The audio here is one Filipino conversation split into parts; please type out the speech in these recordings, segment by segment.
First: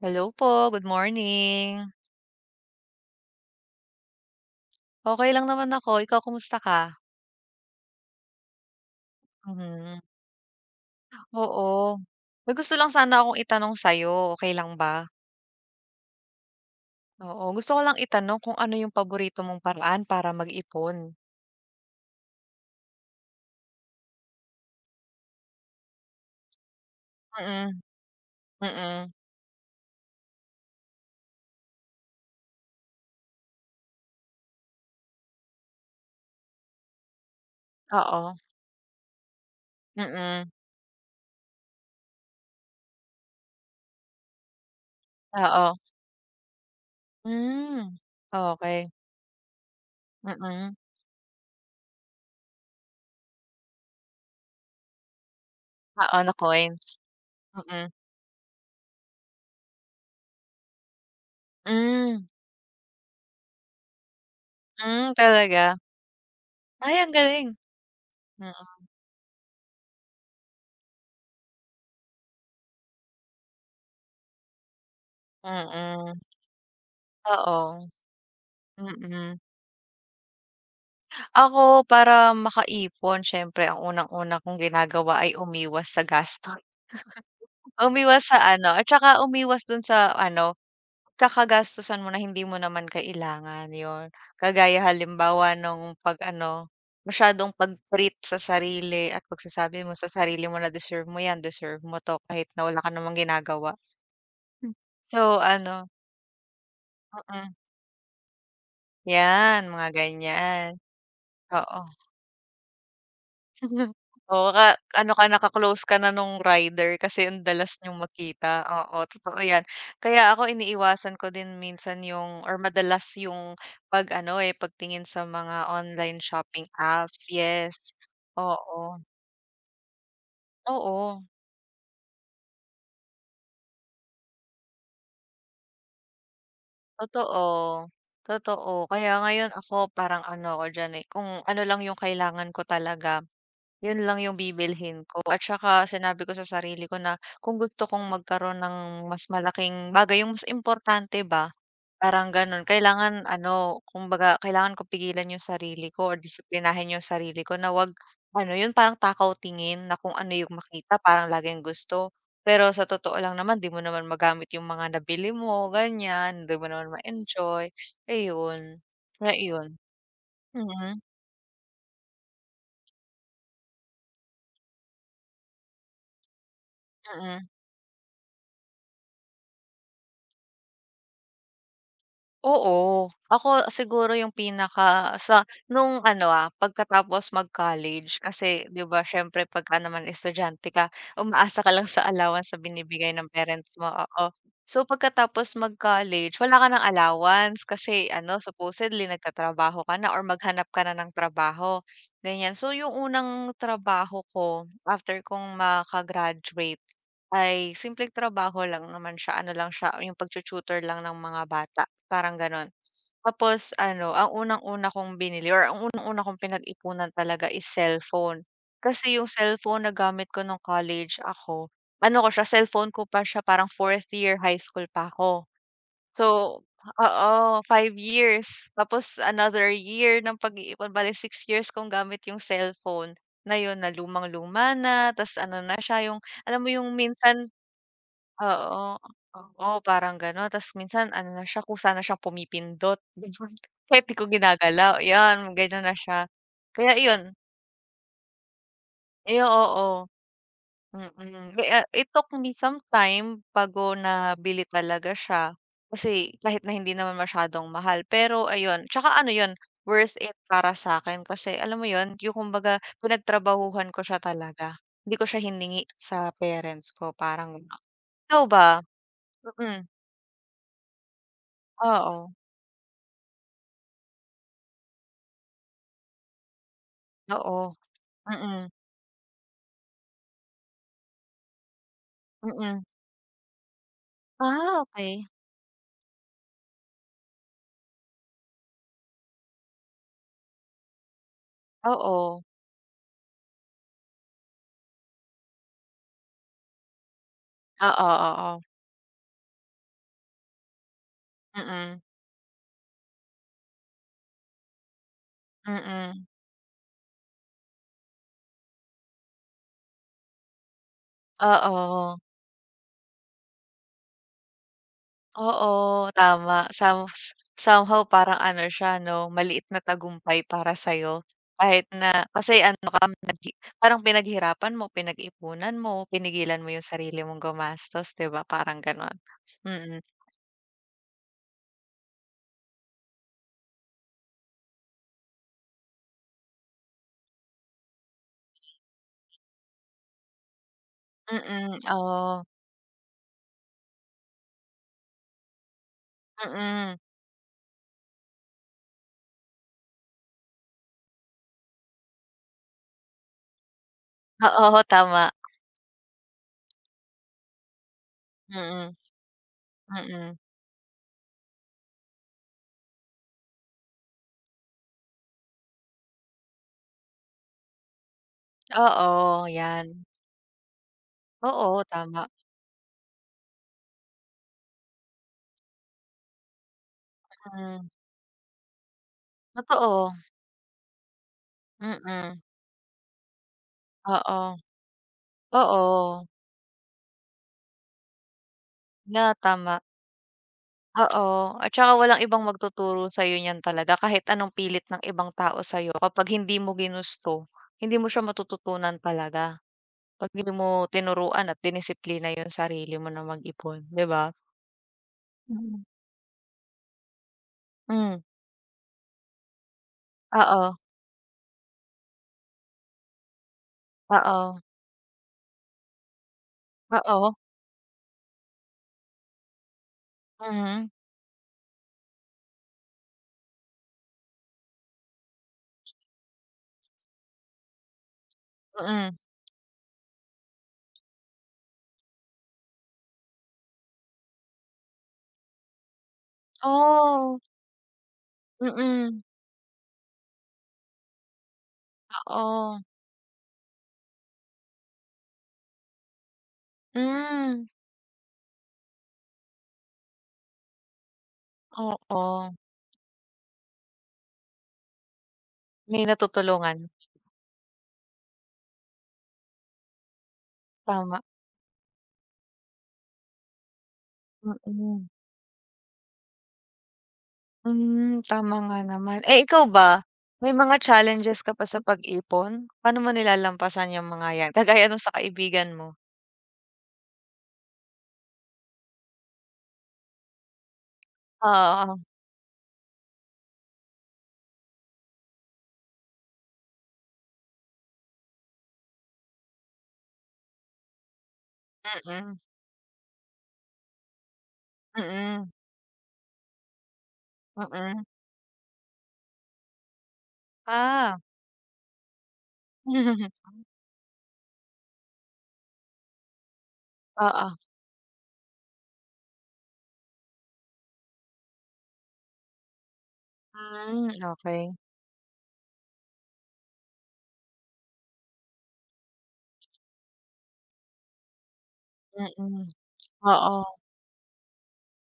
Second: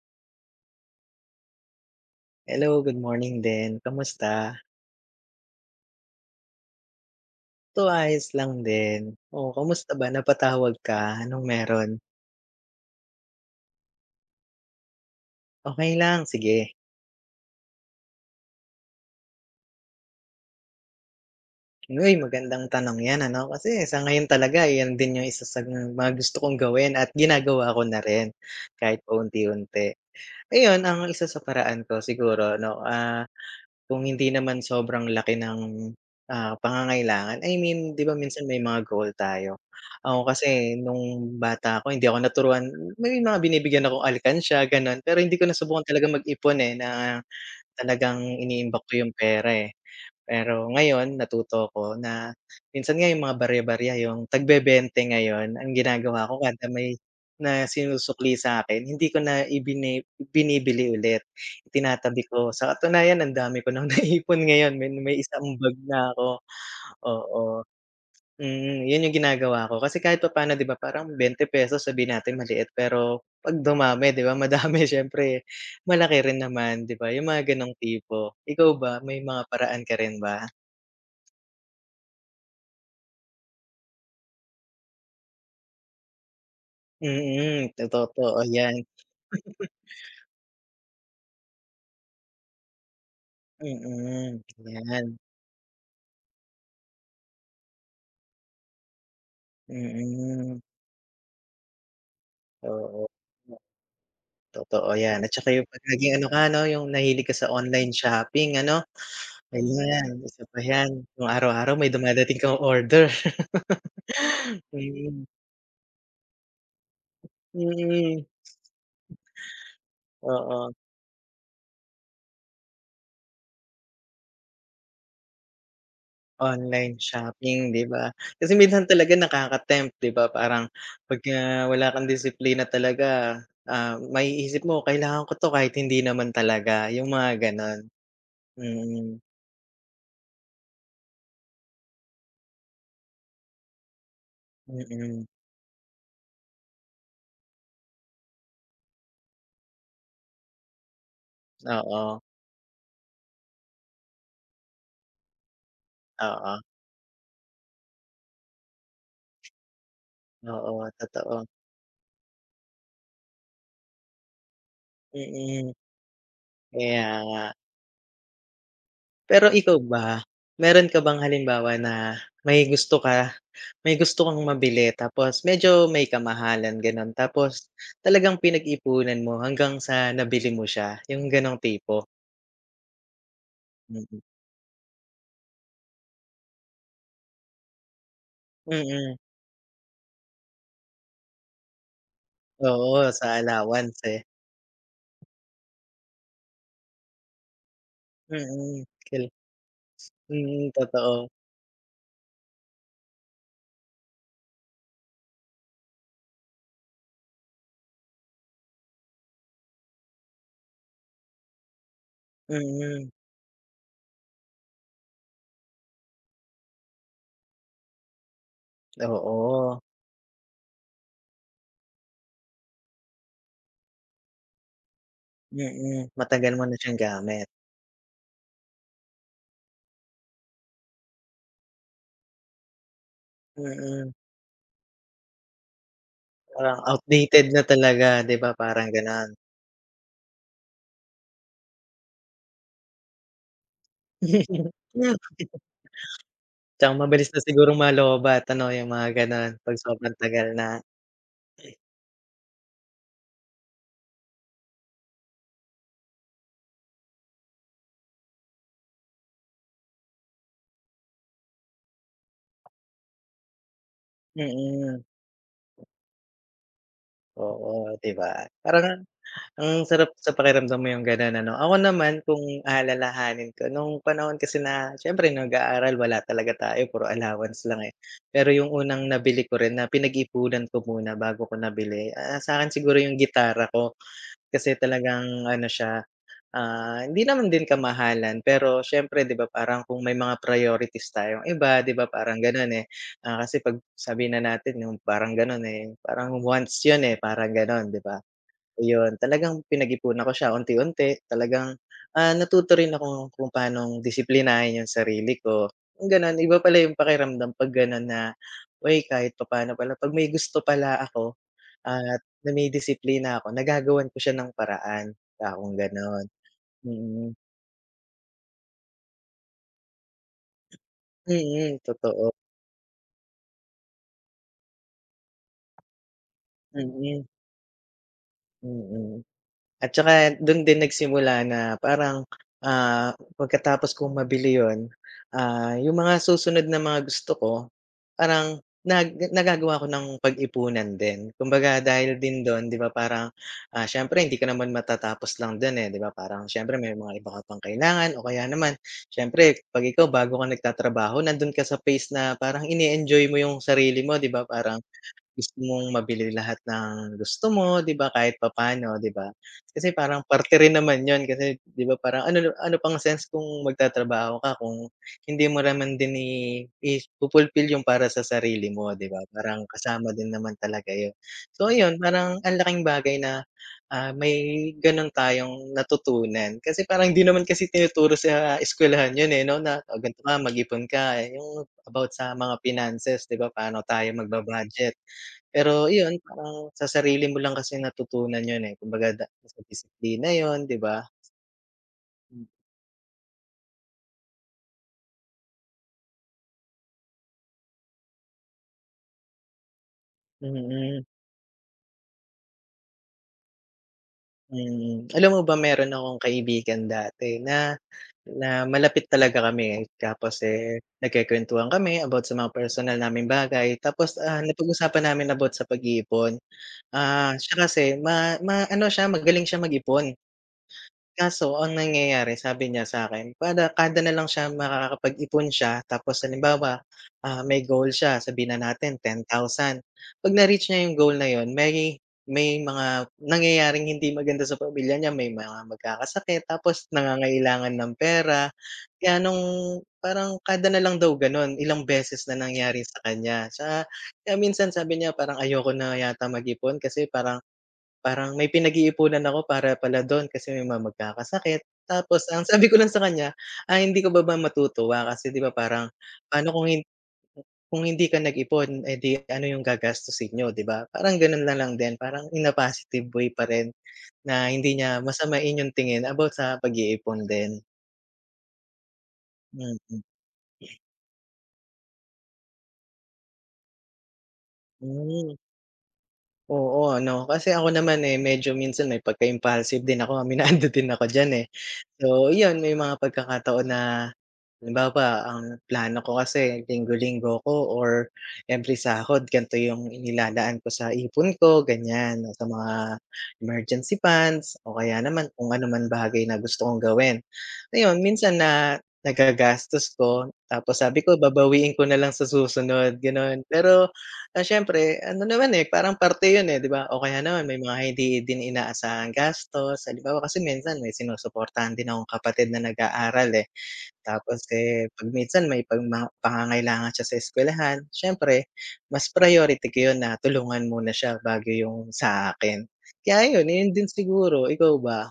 Hello po, good morning. Hello, good morning din. Kamusta? Okey lang naman ako. Ikaw, kumusta ka? Ito ayos lang din. Oh, kamusta Mhm. ba? Napatawag ka, anong meron? Oo, may gusto lang sana akong itanong sa'yo, okey lang ba? Okey lang, sige. Oo, gusto ko lang itanong kung ano yung paborito mong paraan para mag-ipon? Hoy, magandang tanong 'yan ano, kasi sa ngayon talaga 'yan din yung isa sa mga gusto kong gawin at ginagawa Mm. ko na rin kahit Mm. paunti-unti. Ayun, ang isa sa paraan ko siguro ano, ah, kung hindi naman sobrang laki ng, ah, pangangailangan, I mean 'di ba Oo. minsan may mga goal tayo. Ako Mm. kasi nung bata ako hindi ako naturuan may mga binibigyan akong alikansya, gano'n. Pero hindi ko Oo. nasubukan talagang mag-ipon eh, na Hmm. talagang iniimbak ko Okey. yung pera, eh. Pero Mm. ngayon natuto ako na minsan nga yung mga barya-barya yung tagbebente ngayon, ang Oo, ginagawa na ko kada may coins? na Mm. sinusukli sa'kin hindi ko na ibini binibili ulit, Hmm. itinatabi ko. Sa katunayan ang dami ko ng naipon ngayon, may Hmm, may isang talaga? bag na ako, Ay, ang oo. galing. Mm, Mm. yun yung ginagawa ko kasi kahit papaano, 'di ba, parang ₱20 sabihin natin maliit pero 'pag dumami, 'di ba, madami, siyempre Mm. malaki rin naman, 'di ba, yung mga gano'ng Oo. tipo. Ikaw ba may Mm. mga paraan ka rin ba? Ako, para makaipon siyempre ang unang-una kong ginagawa ay umiwas sa gastos. Mm. Totoo po, Umiwas sa oh 'yan. ano, at saka umiwas dun sa ano, kakagastusan mo na hindi mo naman kailangan, yun, Mm kagaya 'yan. halimbawa nung 'pag ano, masyadong pag-treat sa sarili at pagsasabi mo sa sarili mo Mm. na deserve mo 'yan, deserve mo 'to, kahit na wala ka Oo namang nga. ginagawa. Totoo Hmm, 'yan, so, at saka yung 'pag ano naging ano ka, ano, yung nahilig ka sa Mm. online shopping, ano? 'Yan, Ano mga 'yan, isa pa ganiyan. yan, kung araw-araw may Oo. dumadating kang order. Oo nga, ano ka, Mm. naka-close ka na nung rider kasi ang dalas niyong Mm. makita, oo, totoo 'yan. Kaya ako Oo. iniiwasan ko din minsan yung or madalas yung pag ano eh, pagtingin sa mga online shopping Online apps. shopping, Yes, 'di ba? Kasi minsan oo. talaga nakaka-attempt, 'di ba, parang Oo. pagka wala kang disiplina talaga, ah, maiisip mo kailangan ko 'to kahit hindi naman talaga, yung mga gano'n. Totoo, totoo. Kaya Mm. ngayon ako parang ano ako diyan, eh, kung ano lang yung kailangan ko talaga, yun lang yung bibilhin ko Mm. at saka sinabi ko sa sarili ko na kung gusto kong magkaroon ng mas malaking bagay, yung mas importante ba, Oo. parang gano'n, kailangan ano, kumbaga kailangan ko pigilan yung sarili ko or Oo. disiplinahin yung sarili ko na 'wag, ano yun, parang takaw tingin na kung ano yung Oo, makita, parang totoo. laging gusto. Pero sa totoo lang naman 'di mo naman magamit yung mga nabili mo, Mm. ganiyan, hindi mo naman Kaya nga. ma-enjoy, ayun, nga Pero iyon. ikaw ba? Meron ka Mm. bang halimbawa na may gusto ka may gusto kang mabili tapos medyo may kamahalan, gano'n, Mm. tapos talagang pinag-ipunan mo hanggang sa nabili mo siya, yung gano'ng tipo? Oo, ako siguro Mm. yung pinaka sa nung ano, ah, pagkatapos mag-college. Kasi ‘di ba, Mm. siyempre pagka naman estudyante ka, umaasa ka lang sa allowance sa Oo, binibigay sa ng parents mo, allowance, eh. oo. So, pagkatapos mag-college wala ka ng allowance kasi ano, Mm, supposedly kil nagtatrabaho ka na or maghanap mm, ka na ng totoo. trabaho, ganiyan. So, yung unang trabaho ko after kong maka-graduate, ay simpleng trabaho lang naman siya, ano lang siya, yung pagtu-tutor lang ng mga bata, parang gano'n. Mm. Tapos ano, ang unang-una kong binili or ang unang-una kong pinag-ipunan talaga is cellphone. Kasi yung Oo. cellphone na gamit ko nung college ako, ano ko siya, cellphone ko pa siya parang 4th year highschool pa ‘ko. Mm, matagal So, mo na siyang oo, gamit? 5 years, tapos another year ng pag-iipon, bale 6 years kong gamit yung cellphone na yun na Mm. lumang luma na, ta's ano na siya, yung alam mo Ah, yung outdated minsan na talaga, ‘di ba, parang oo, gano'n? oo, parang gano'n, ta's minsan ano na siya, kusa na siya pumipindot, ganun, kahit ‘di ko ginagalaw. 'Yan, gano'n na siya. Tsaka Kaya mabilis iyon. na sigurong ma-lowbatt ano, yung mga Ay, ganun, 'pag oo, sobrang tagal na. mm. Mi a it took me some time bago nabili talaga siya. Kasi kahit na hindi naman masyadong mahal pero, ayun, tsaka ano yun, worth it para sa'kin kasi, alam mo yun, yung kumbaga pinagtrabahuhan ko siya talaga. Mm. Hindi ko siya hiningi sa parents ko, parang Oo, ‘di ba, ikaw ba? parang ang Mm. sarap sa pakiramdam mo yung gano'n, ano? Ako naman Oo. kung aalalahanin ko, nung panahon kasi na siyempre nag-aaral, wala talaga tayo puro allowance Oo, lang, eh. Pero mm. yung unang nabili ko rin na pinag-iipunan ko muna bago ko nabili, ah, sa'kin Mm. siguro yung gitara ko kasi Ah, okey. talagang ano siya, ah, hindi naman din kamahalan pero siyempre ‘di ba, parang kung may mga priorities tayong iba, ‘di ba, parang Oo. ganun, eh, ah, kasi 'pag sabihin na natin yung parang gano'n eh, parang once yun, eh, parang gano'n, ‘di Oo, ba? oo. Ayun, talagang pinag-ipunan ko siya unti-unti, talagang, Mm. ah, natuto rin akong kung paanong disiplinahin yung sarili ko. Kung Mm. ganun, iba pala yung pakiramdam 'pag gano'n na, "Uy, kahit papaano pala 'pag may gusto pala ako Oo. at nadidisiplina ako, nagagawan ko siya ng paraan." Kakong Oo, gano'n. tama. Some Mm. somehow parang ano siya, 'no, maliit na tagumpay para sa'yo Mm, kahit na totoo. kasi ano ka, naghi parang pinaghirapan mo, pinag-ipunan mo, pinigilan mo yung sarili Mm. mong gumastos, ‘di ba, parang gano'n, Mm, at mm. tsaka dun din nagsimula na parang, ah, pagkatapos kong mabili yun, ah, yung mga susunod na mga gusto ko, parang nag [unintelligible] nagagawa ko nang pag-ipunan din, kumbaga Mm, dahil din oo. dun, ‘di ba, parang, ah, siyempre hindi ka naman matatapos lang dun eh, ‘di ba, parang siyempre may Mm. mga iba ka pang kailangan o kaya naman siyempre 'pag ikaw bago ka nagtatrabaho, nandun ka sa phase na parang ine-enjoy mo yung sarili mo, ‘di ba, Oo, parang tama. gusto mong mabili lahat ng gusto mo, ‘di ba, kahit Mm. papaano, ‘di ba? Kasi parang Mm. parte rin naman yun kasi, ‘di ba, ano ano pang sense kung magtatrabaho ka kung hindi mo naman din i ifu-fulfill yung para sa sarili mo, ‘di ba, Oo, parang 'yan. kasama din naman talaga yun. So, Oo, ayun, tama. parang ang laking bagay na, ah, may ganun tayong natutunan kasi parang hindi naman kasi Mm. tinuturo sa eskuwelahan yun, eh, 'no na, “Oh, Totoo. gan’to ka, mag-ipon ka.” Eh, yung about sa Mm. mga finances, ‘di ba? Paano tayo Oo. magba-budget? Pero, iyon, Oo. parang sa sarili mo lang kasi natutunan yun, eh, kumbaga da Na nasa tama. disiplina yun, ‘di ba? Oo, at tsaka walang ibang Hmm. magtuturo sa'yo niyan talaga. Kahit anong pilit ng ibang tao sa'yo kapag hindi mo ginusto, hindi mo siya matututunan talaga. 'Pag hindi mo Mm. tinuruan at dinisiplina yung sarili mo na mag-ipon, ‘di ba? Mm, alam mo ba, Mm. meron akong kaibigan dati na Hmm. na malapit talaga kami. Tapos, Oo. eh, nagkwekwentuhan kami about sa mga personal naming bagay tapos, ah, Oo. napag-usapan namin about sa pag-iipon. Ah, Oo. siya kasi ma maano siya, magaling siya mag-ipon. Mhm. Kaso ang nangyayari sabi niya sa akin, kada kada nalang siya makakapag-ipon siya, tapos halimbawa, ah, may goal siya, sabihin na natin Mm. 10,000, 'pag na-reach niya yung goal na yun, may may mga nangyayaring hindi maganda sa pamilya niya, may mga magkakasakit tapos Oh. nangangailangan ng pera, Mm. gano'ng parang kada nalang daw ganun, ilang beses na nangyari Oo. sa kaniya sa kaya minsan sabi niya parang ayoko na yata mag-ipon kasi parang Hmm. parang may pinag-iipunan ako para pala dun kasi may mga magkakasakit. Tapos ang Oo. sabi ko lang sa kaniya, "Ay, hindi ka ba ba matutuwa kasi, ‘di ba, parang May paano kung natutulungan. hin kung hindi ka nag-ipon, eh di ano yung gagastusin niyo?" ‘Di ba? Parang Tama. ganun nalang din, parang in positive way pa rin na hindi niya Mm. masamain yung tingin about sa pag-iipon din. Hmm, tama nga naman. Eh, ikaw Mm. ba, may mga challenges ka ba sa pag-ipon? Paano mo nilalampasan yung mga 'yan, kagaya nung sa Hmm. kaibigan mo? Oo, ano, kasi ako naman, eh, medyo minsan may pagka-impulsive din ako, aminado din ako diyan, eh. Oo. So, 'yon may mga pagkakataon na halimbawa, ang plano ko kasi linggo-linggo ko or every sahod gan'to 'yong inilalaan ko sa ipon ko, gan'yan. Oh, Mm. sa mga emergency funds, o kaya naman kung Mm. ano man bagay na gusto kong gawin. Ayun, Mm. minsan na nagagastos ko tapos sabi ko Ah. babawiin ko na lang sa susunod, Hmm. Hmm. gano'n. Pero, ah, siyempre ano naman, eh, parang parte yun, eh, 'di ba? O kaya naman Oo. may mga hindi din inaasahang gastos. Halimbawa, kasi minsan may sinusuportahan din akong kapatid na nag-aaral, eh. Hmm, Tapos, okey. eh, 'pag minsan may pagma pangangailangan siya sa eskwelahan, s'yempre mas priority ko yun na tulungan muna siya bago yung sa akin. Mm, Kaya yun, oo. ayon din siguro. Ikaw ba?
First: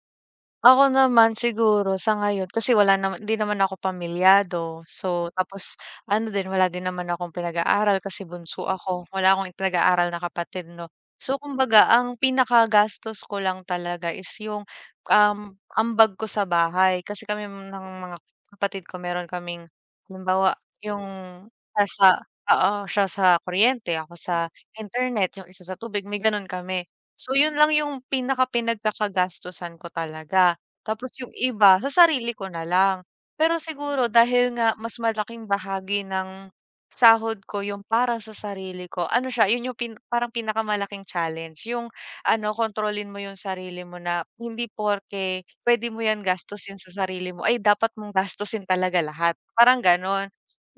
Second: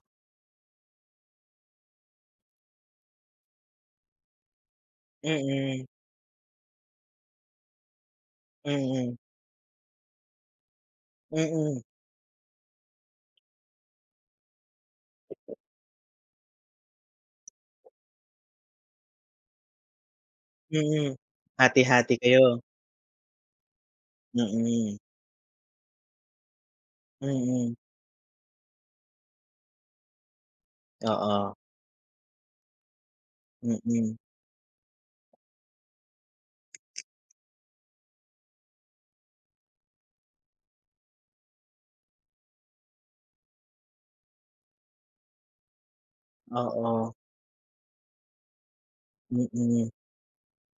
Ako naman siguro sa ngayon kasi wala naman, 'di naman ako pamilyado. So, tapos Mm. ano din wala din naman akong pinag-aaral kasi bunso ako. Mm. Wala akong pinag-aaral na kapatid, 'no? So, Mm. kumbaga ang pinakagastos ko lang talaga is 'yong, um, ambag ko sa bahay. Kasi kami ng mga kapatid ko meron kaming, halimbawa, Mm. 'yong Hati-hati pasa kayo. oo, siya sa kuryente, ako sa Mm. internet, yung isa sa tubig may ganun kami. So, yun lang Mm. yung pinaka pinagkakagastusan ko talaga. Tapos yung Oo. iba sa sarili ko na lang. Pero siguro Mm. dahil nga mas malaking bahagi ng sahod ko yung para sa sarili ko ano siya, yun yung pin parang pinakamalaking challenge. Yung ano kontrolin mo yung sarili mo na hindi porke pwede mo 'yan gastusin sa Oo. sarili mo ay dapat mong gastusin talaga lahat, parang Mm. ganon.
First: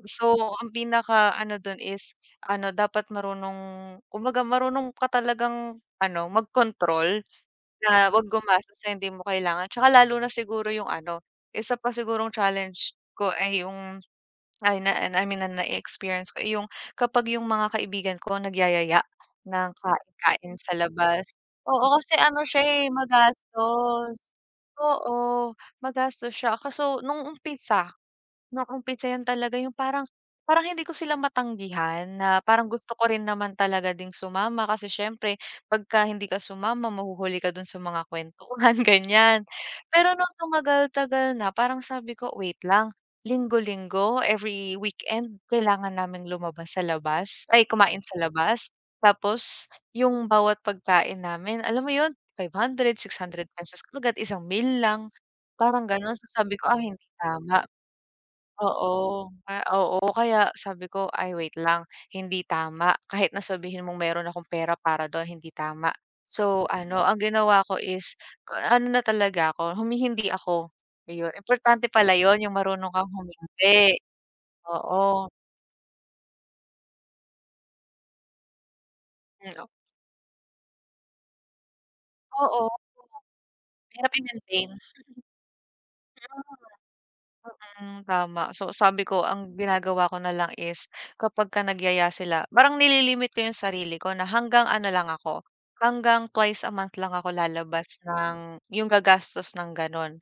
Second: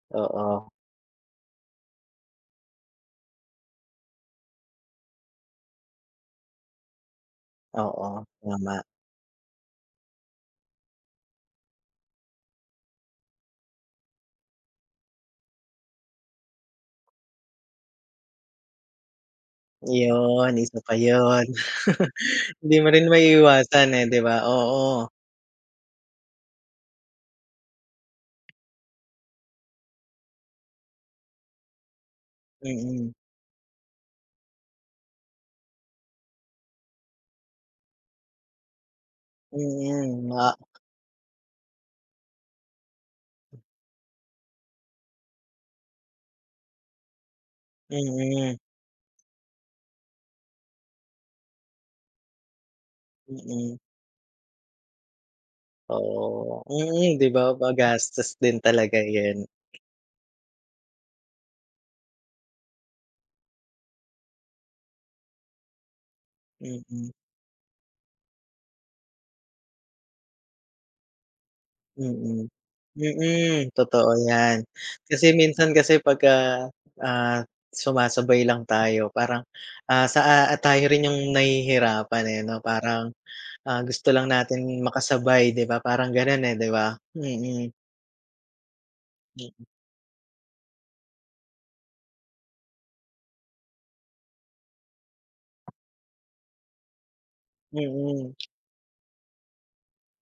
So, Oo. ang pinaka-ano dun is ano dapat marunong kumbaga, marunong ka talagang ano magkontrol na Oo, huwag gumastos tama. sa hindi mo kailangan. Tsaka, lalo na siguro yung ano isa pa sigurong challenge ko ay yung ay na, ah, na I mean na nae-experience ko, eh, yung kapag yung mga kaibigan ko nagyayaya ng Yun, kain-kain sa isa pa labas. yun. Oo, kasi ano siya, Hindi eh, mo rin maiiwasan, eh, magastos. 'di ba? Oo. Oo, magastos siya kaso nung umpisa. Nung umpisa 'yan talaga yung parang parang hindi ko sila matanggihan na parang gusto ko Mm. rin naman talaga ding sumama kasi siyempre pagka hindi ka sumama mahuhuli ka dun sa mga kuwentuhan, gan'yan. Pero Mm, nung ma tumagal-tagal na parang sabi ko, wait lang linggo-linggo, every weekend kailangan naming lumabas sa labas, ay kumain sa Mm. labas. Tapos yung bawat pagkain namin alam mo 'yon 500, 600 Mm. pesos kagad isang meal lang parang gano'n. So, sabi Oo. ko, "Ay, hindi Mm, 'di ba? tama." Magastos din talaga Oo 'yan. nga oo kaya sabi ko, "Ay, wait lang. Hindi tama." Kahit na sabihin mong meron akong pera para do'n hindi tama. So, ano Mm. ang ginawa ko is k ano na talaga ako humi-hindi ako, iyon importante pala 'yon Mm. yung marunong kang Mm. humindi. Totoo 'yan. Oo. Kasi minsan kasi 'pagka, ah, sumasabay lang tayo parang, Hmm, 'no? ah, sa, ah, ah, tayo rin yung nahihirapan, eh, 'no? Oo. Parang, ah, gusto mahirap lang i-maintain. natin makasabay, 'di ba, parang Meron ganun, eh, 'di naman. ba? Mm. Mm. Tama so, sabi ko ang Mm. ginagawa ko na lang is kapagka nagyaya sila parang nililimit ko yung sarili ko na hanggang ano lang ako, hanggang twice a month lang ako lalabas Mm. ng 'yong gagastos ng ganun.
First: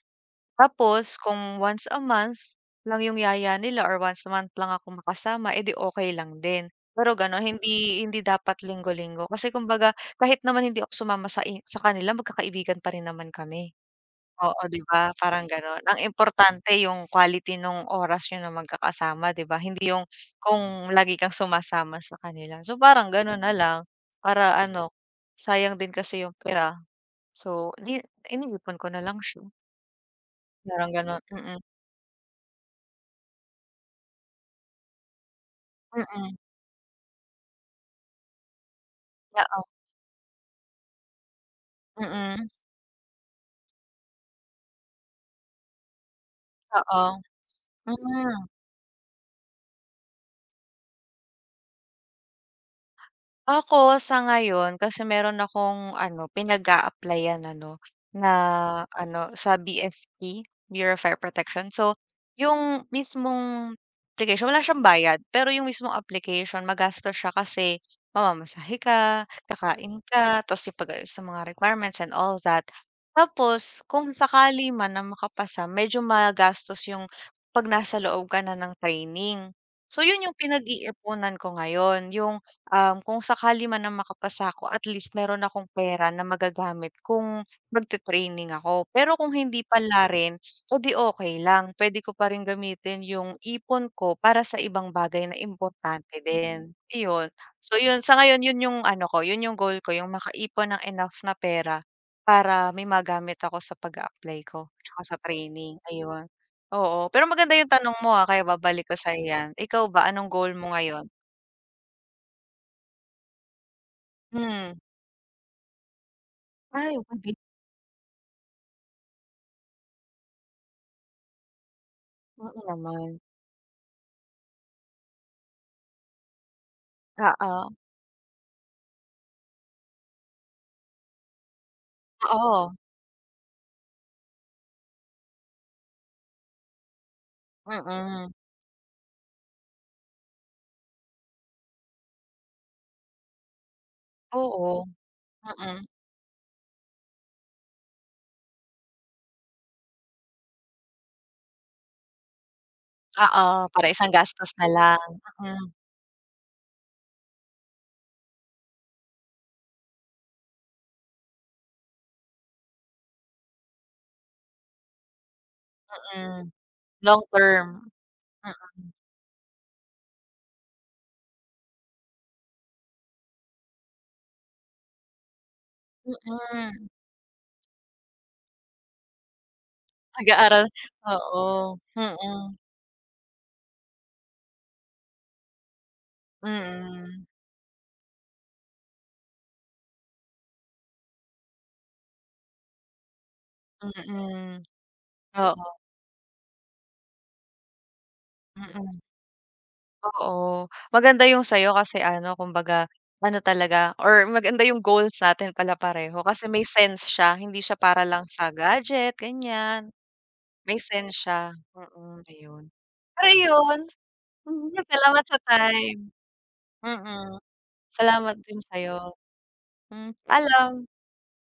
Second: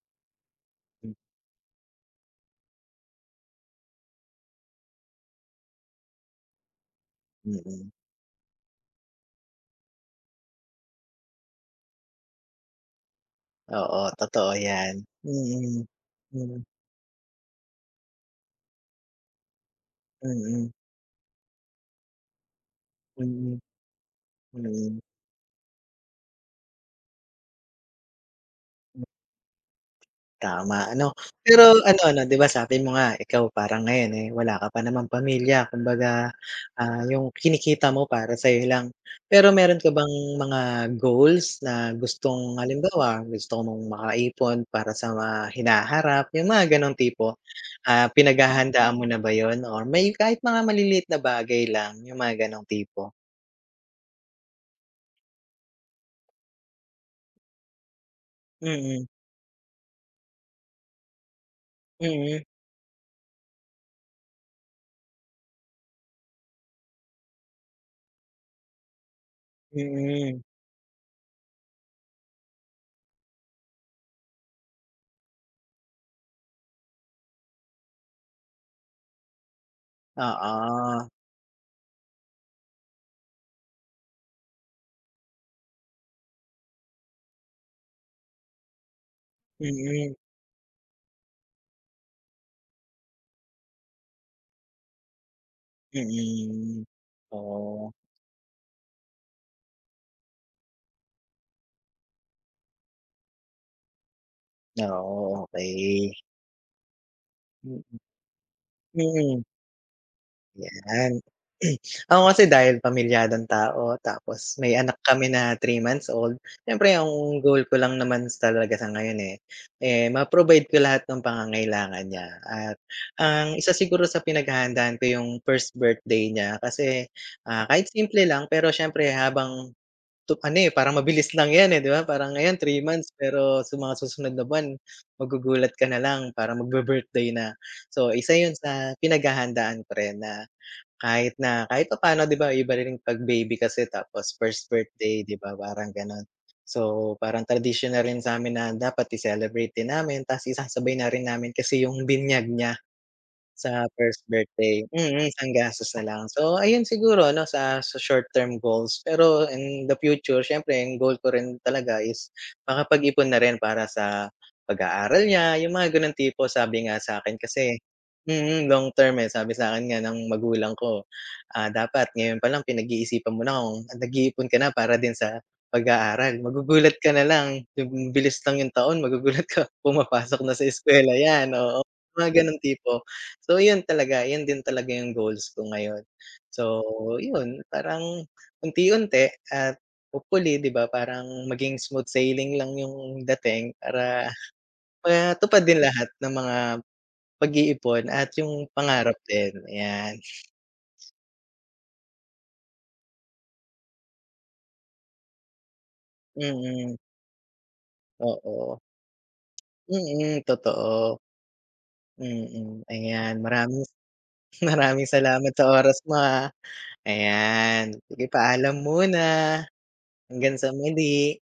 Hmm. Tapos kung once a month lang 'yong yaya nila or once a month lang ako makasama, eh 'di, okey lang din. Pero gano'n Mm. hindi hindi dapat linggo-linggo kasi kumbaga kahit naman hindi ako sumama sa i sa kanila magkakaibigan pa rin naman kami. Oo, totoo Oo, 'di 'yan. ba? Parang gano'n. Mm. Ang Mm. importante yung quality nung oras niyo na magkakasama, 'di ba? Hindi yung Mm. kung lagi kang sumasama sa kanila. So, parang gano'n na Mm. lang. Para ano Mm. sayang din kasi 'yong pera. So, li ini-ipon ko na Hmm. lang siya. Tama, Parang ano? gano'n. Mm. Pero, ano ano, 'di ba, sabi mo nga ikaw parang ngayon, eh, wala ka pa namang pamilya. Kumbaga, Mm. ah, yung kinikita mo para sa'yo lang. Pero Oo. meron ka bang mga goals na Mm. gustong halimbawa, gusto mong maka-ipon para sa mga hinaharap yung mga ganong Oo. tipo. Ah, Hmm. pinaghahandaan mo na ba yun or may kahit mga maliliit na bagay lang yung mga gano'ng tipo. Ako sa ngayon kasi meron akong ano pinag-applyan ano nga Mm. ano sa BFP Bureau of Fire Protection. So, Mm. yung mismong application wala siyang bayad. Pero yung mismong application magastos siya kasi mamamasahe ka, kakain Mm. ka. Tas 'yong pag-aayos sa mga requirements and all that. Tapos kung sakali man na makapasa medyo magastos 'yong 'pag nasa loob ka na ng training. So, yun yung Oo. pinag-iipunan ko ngayon yung ang kung sakali man na makapasa ako at least meron akong pera na magagamit kung magti-training ako. Pero kung hindi Mm. palarin oh, 'di okey lang, puwede ko pa rin gamitin 'yong ipon ko para sa ibang bagay na importante din. Mm. Iyon, so, Oo. 'yon, sa ngayon 'yon 'yong ano ko 'yon 'yong goal ko 'yong makaipon ng enough na pera para may magamit ako sa pag-a-apply ko 'tsaka sa Oo, training, okey. ayon. Oo, pero maganda 'yong Mm. tanong mo ha, kaya babalik ko sa'yo Mm. 'yan. Ikaw ba anong goal mo ngayon? Yan. Ako kasi dahil pamilyadong tao tapos may Hmm. anak kami na 3 months old. Siyempre, Ayoko be. ang goal ko lang naman talaga sa ngayon, eh, eh ma-provide ko lahat ng pangangailangan niya. Mm, At naman. ang isa siguro sa pinaghahandaan ko yung first birthday niya. Kasi, ah, Oo. kahit simple lang pero siyempre habang tup ano, eh, parang mabilis lang yan, eh, 'di ba? Parang ngayon Oo. 3 months pero sa mga susunod na buwan magugulat ka na lang parang magbi-birthday na. So, isa Mm. yun sa pinaghahandaan ko rin na kahit na kahit papaano, 'di ba, iba rin 'pag baby kasi tapos, first Oo. birthday, 'di ba, Mm. parang gano'n. So, parang tradisyonal rin sa'min na dapat i-celebrate din namin tas isasabay na rin namin kasi yung binyag niya Oo, sa para isang first gastos na birthday. lang. Mm, isang Mm. gastos na lang. So, ayun siguro ano sa short term goals. Pero in the future, siyempre, ang goal ko rin talaga is makapag-ipon na rin para sa pag-aaral niya yung mga ganong tipo. Mm, Sabi nga long sa'kin kasi term. mm, long Mm. term, eh. Sabi sa'kin nga ng magulang ko, ah, dapat ngayon pa lang pinag-iisipan mo na kung nag nag-iipon ka na para din sa pag-aaral. Mm. Magugulat ka na lang bib hmm, bilis lang yung taon magugulat ka pumapasok na Nag-aaral, sa eskuwela yan, oo. oo, mga Hmm. ganong tipo. So, yun talaga yun din talaga yung goals ko ngayon. So, Mm. yun parang unti-unti at hopefully, di ba, parang maging smooth sailing lang yung dating para Mm. paya tupad Oo. din lahat ng mga pag-iipon at yung Mm. pangarap din, ayan. Oo, maganda yung sa'yo. Kasi ano kumbaga ano talaga or maganda yung goals natin pala pareho. Kasi may Mm. sense siya, hindi siya para lang sa Oo. gadget, gan'yan. Mm. May Totoo. sense siya, mm, ayun. Mm. Pero Ayan, ayun, maraming mm, maraming salamat sa salamat sa oras time. mo, ah. Mm. Ayan, sige, Salamat din paalam sa'yo. muna. Hmm, Hanggang sa paalam. muli.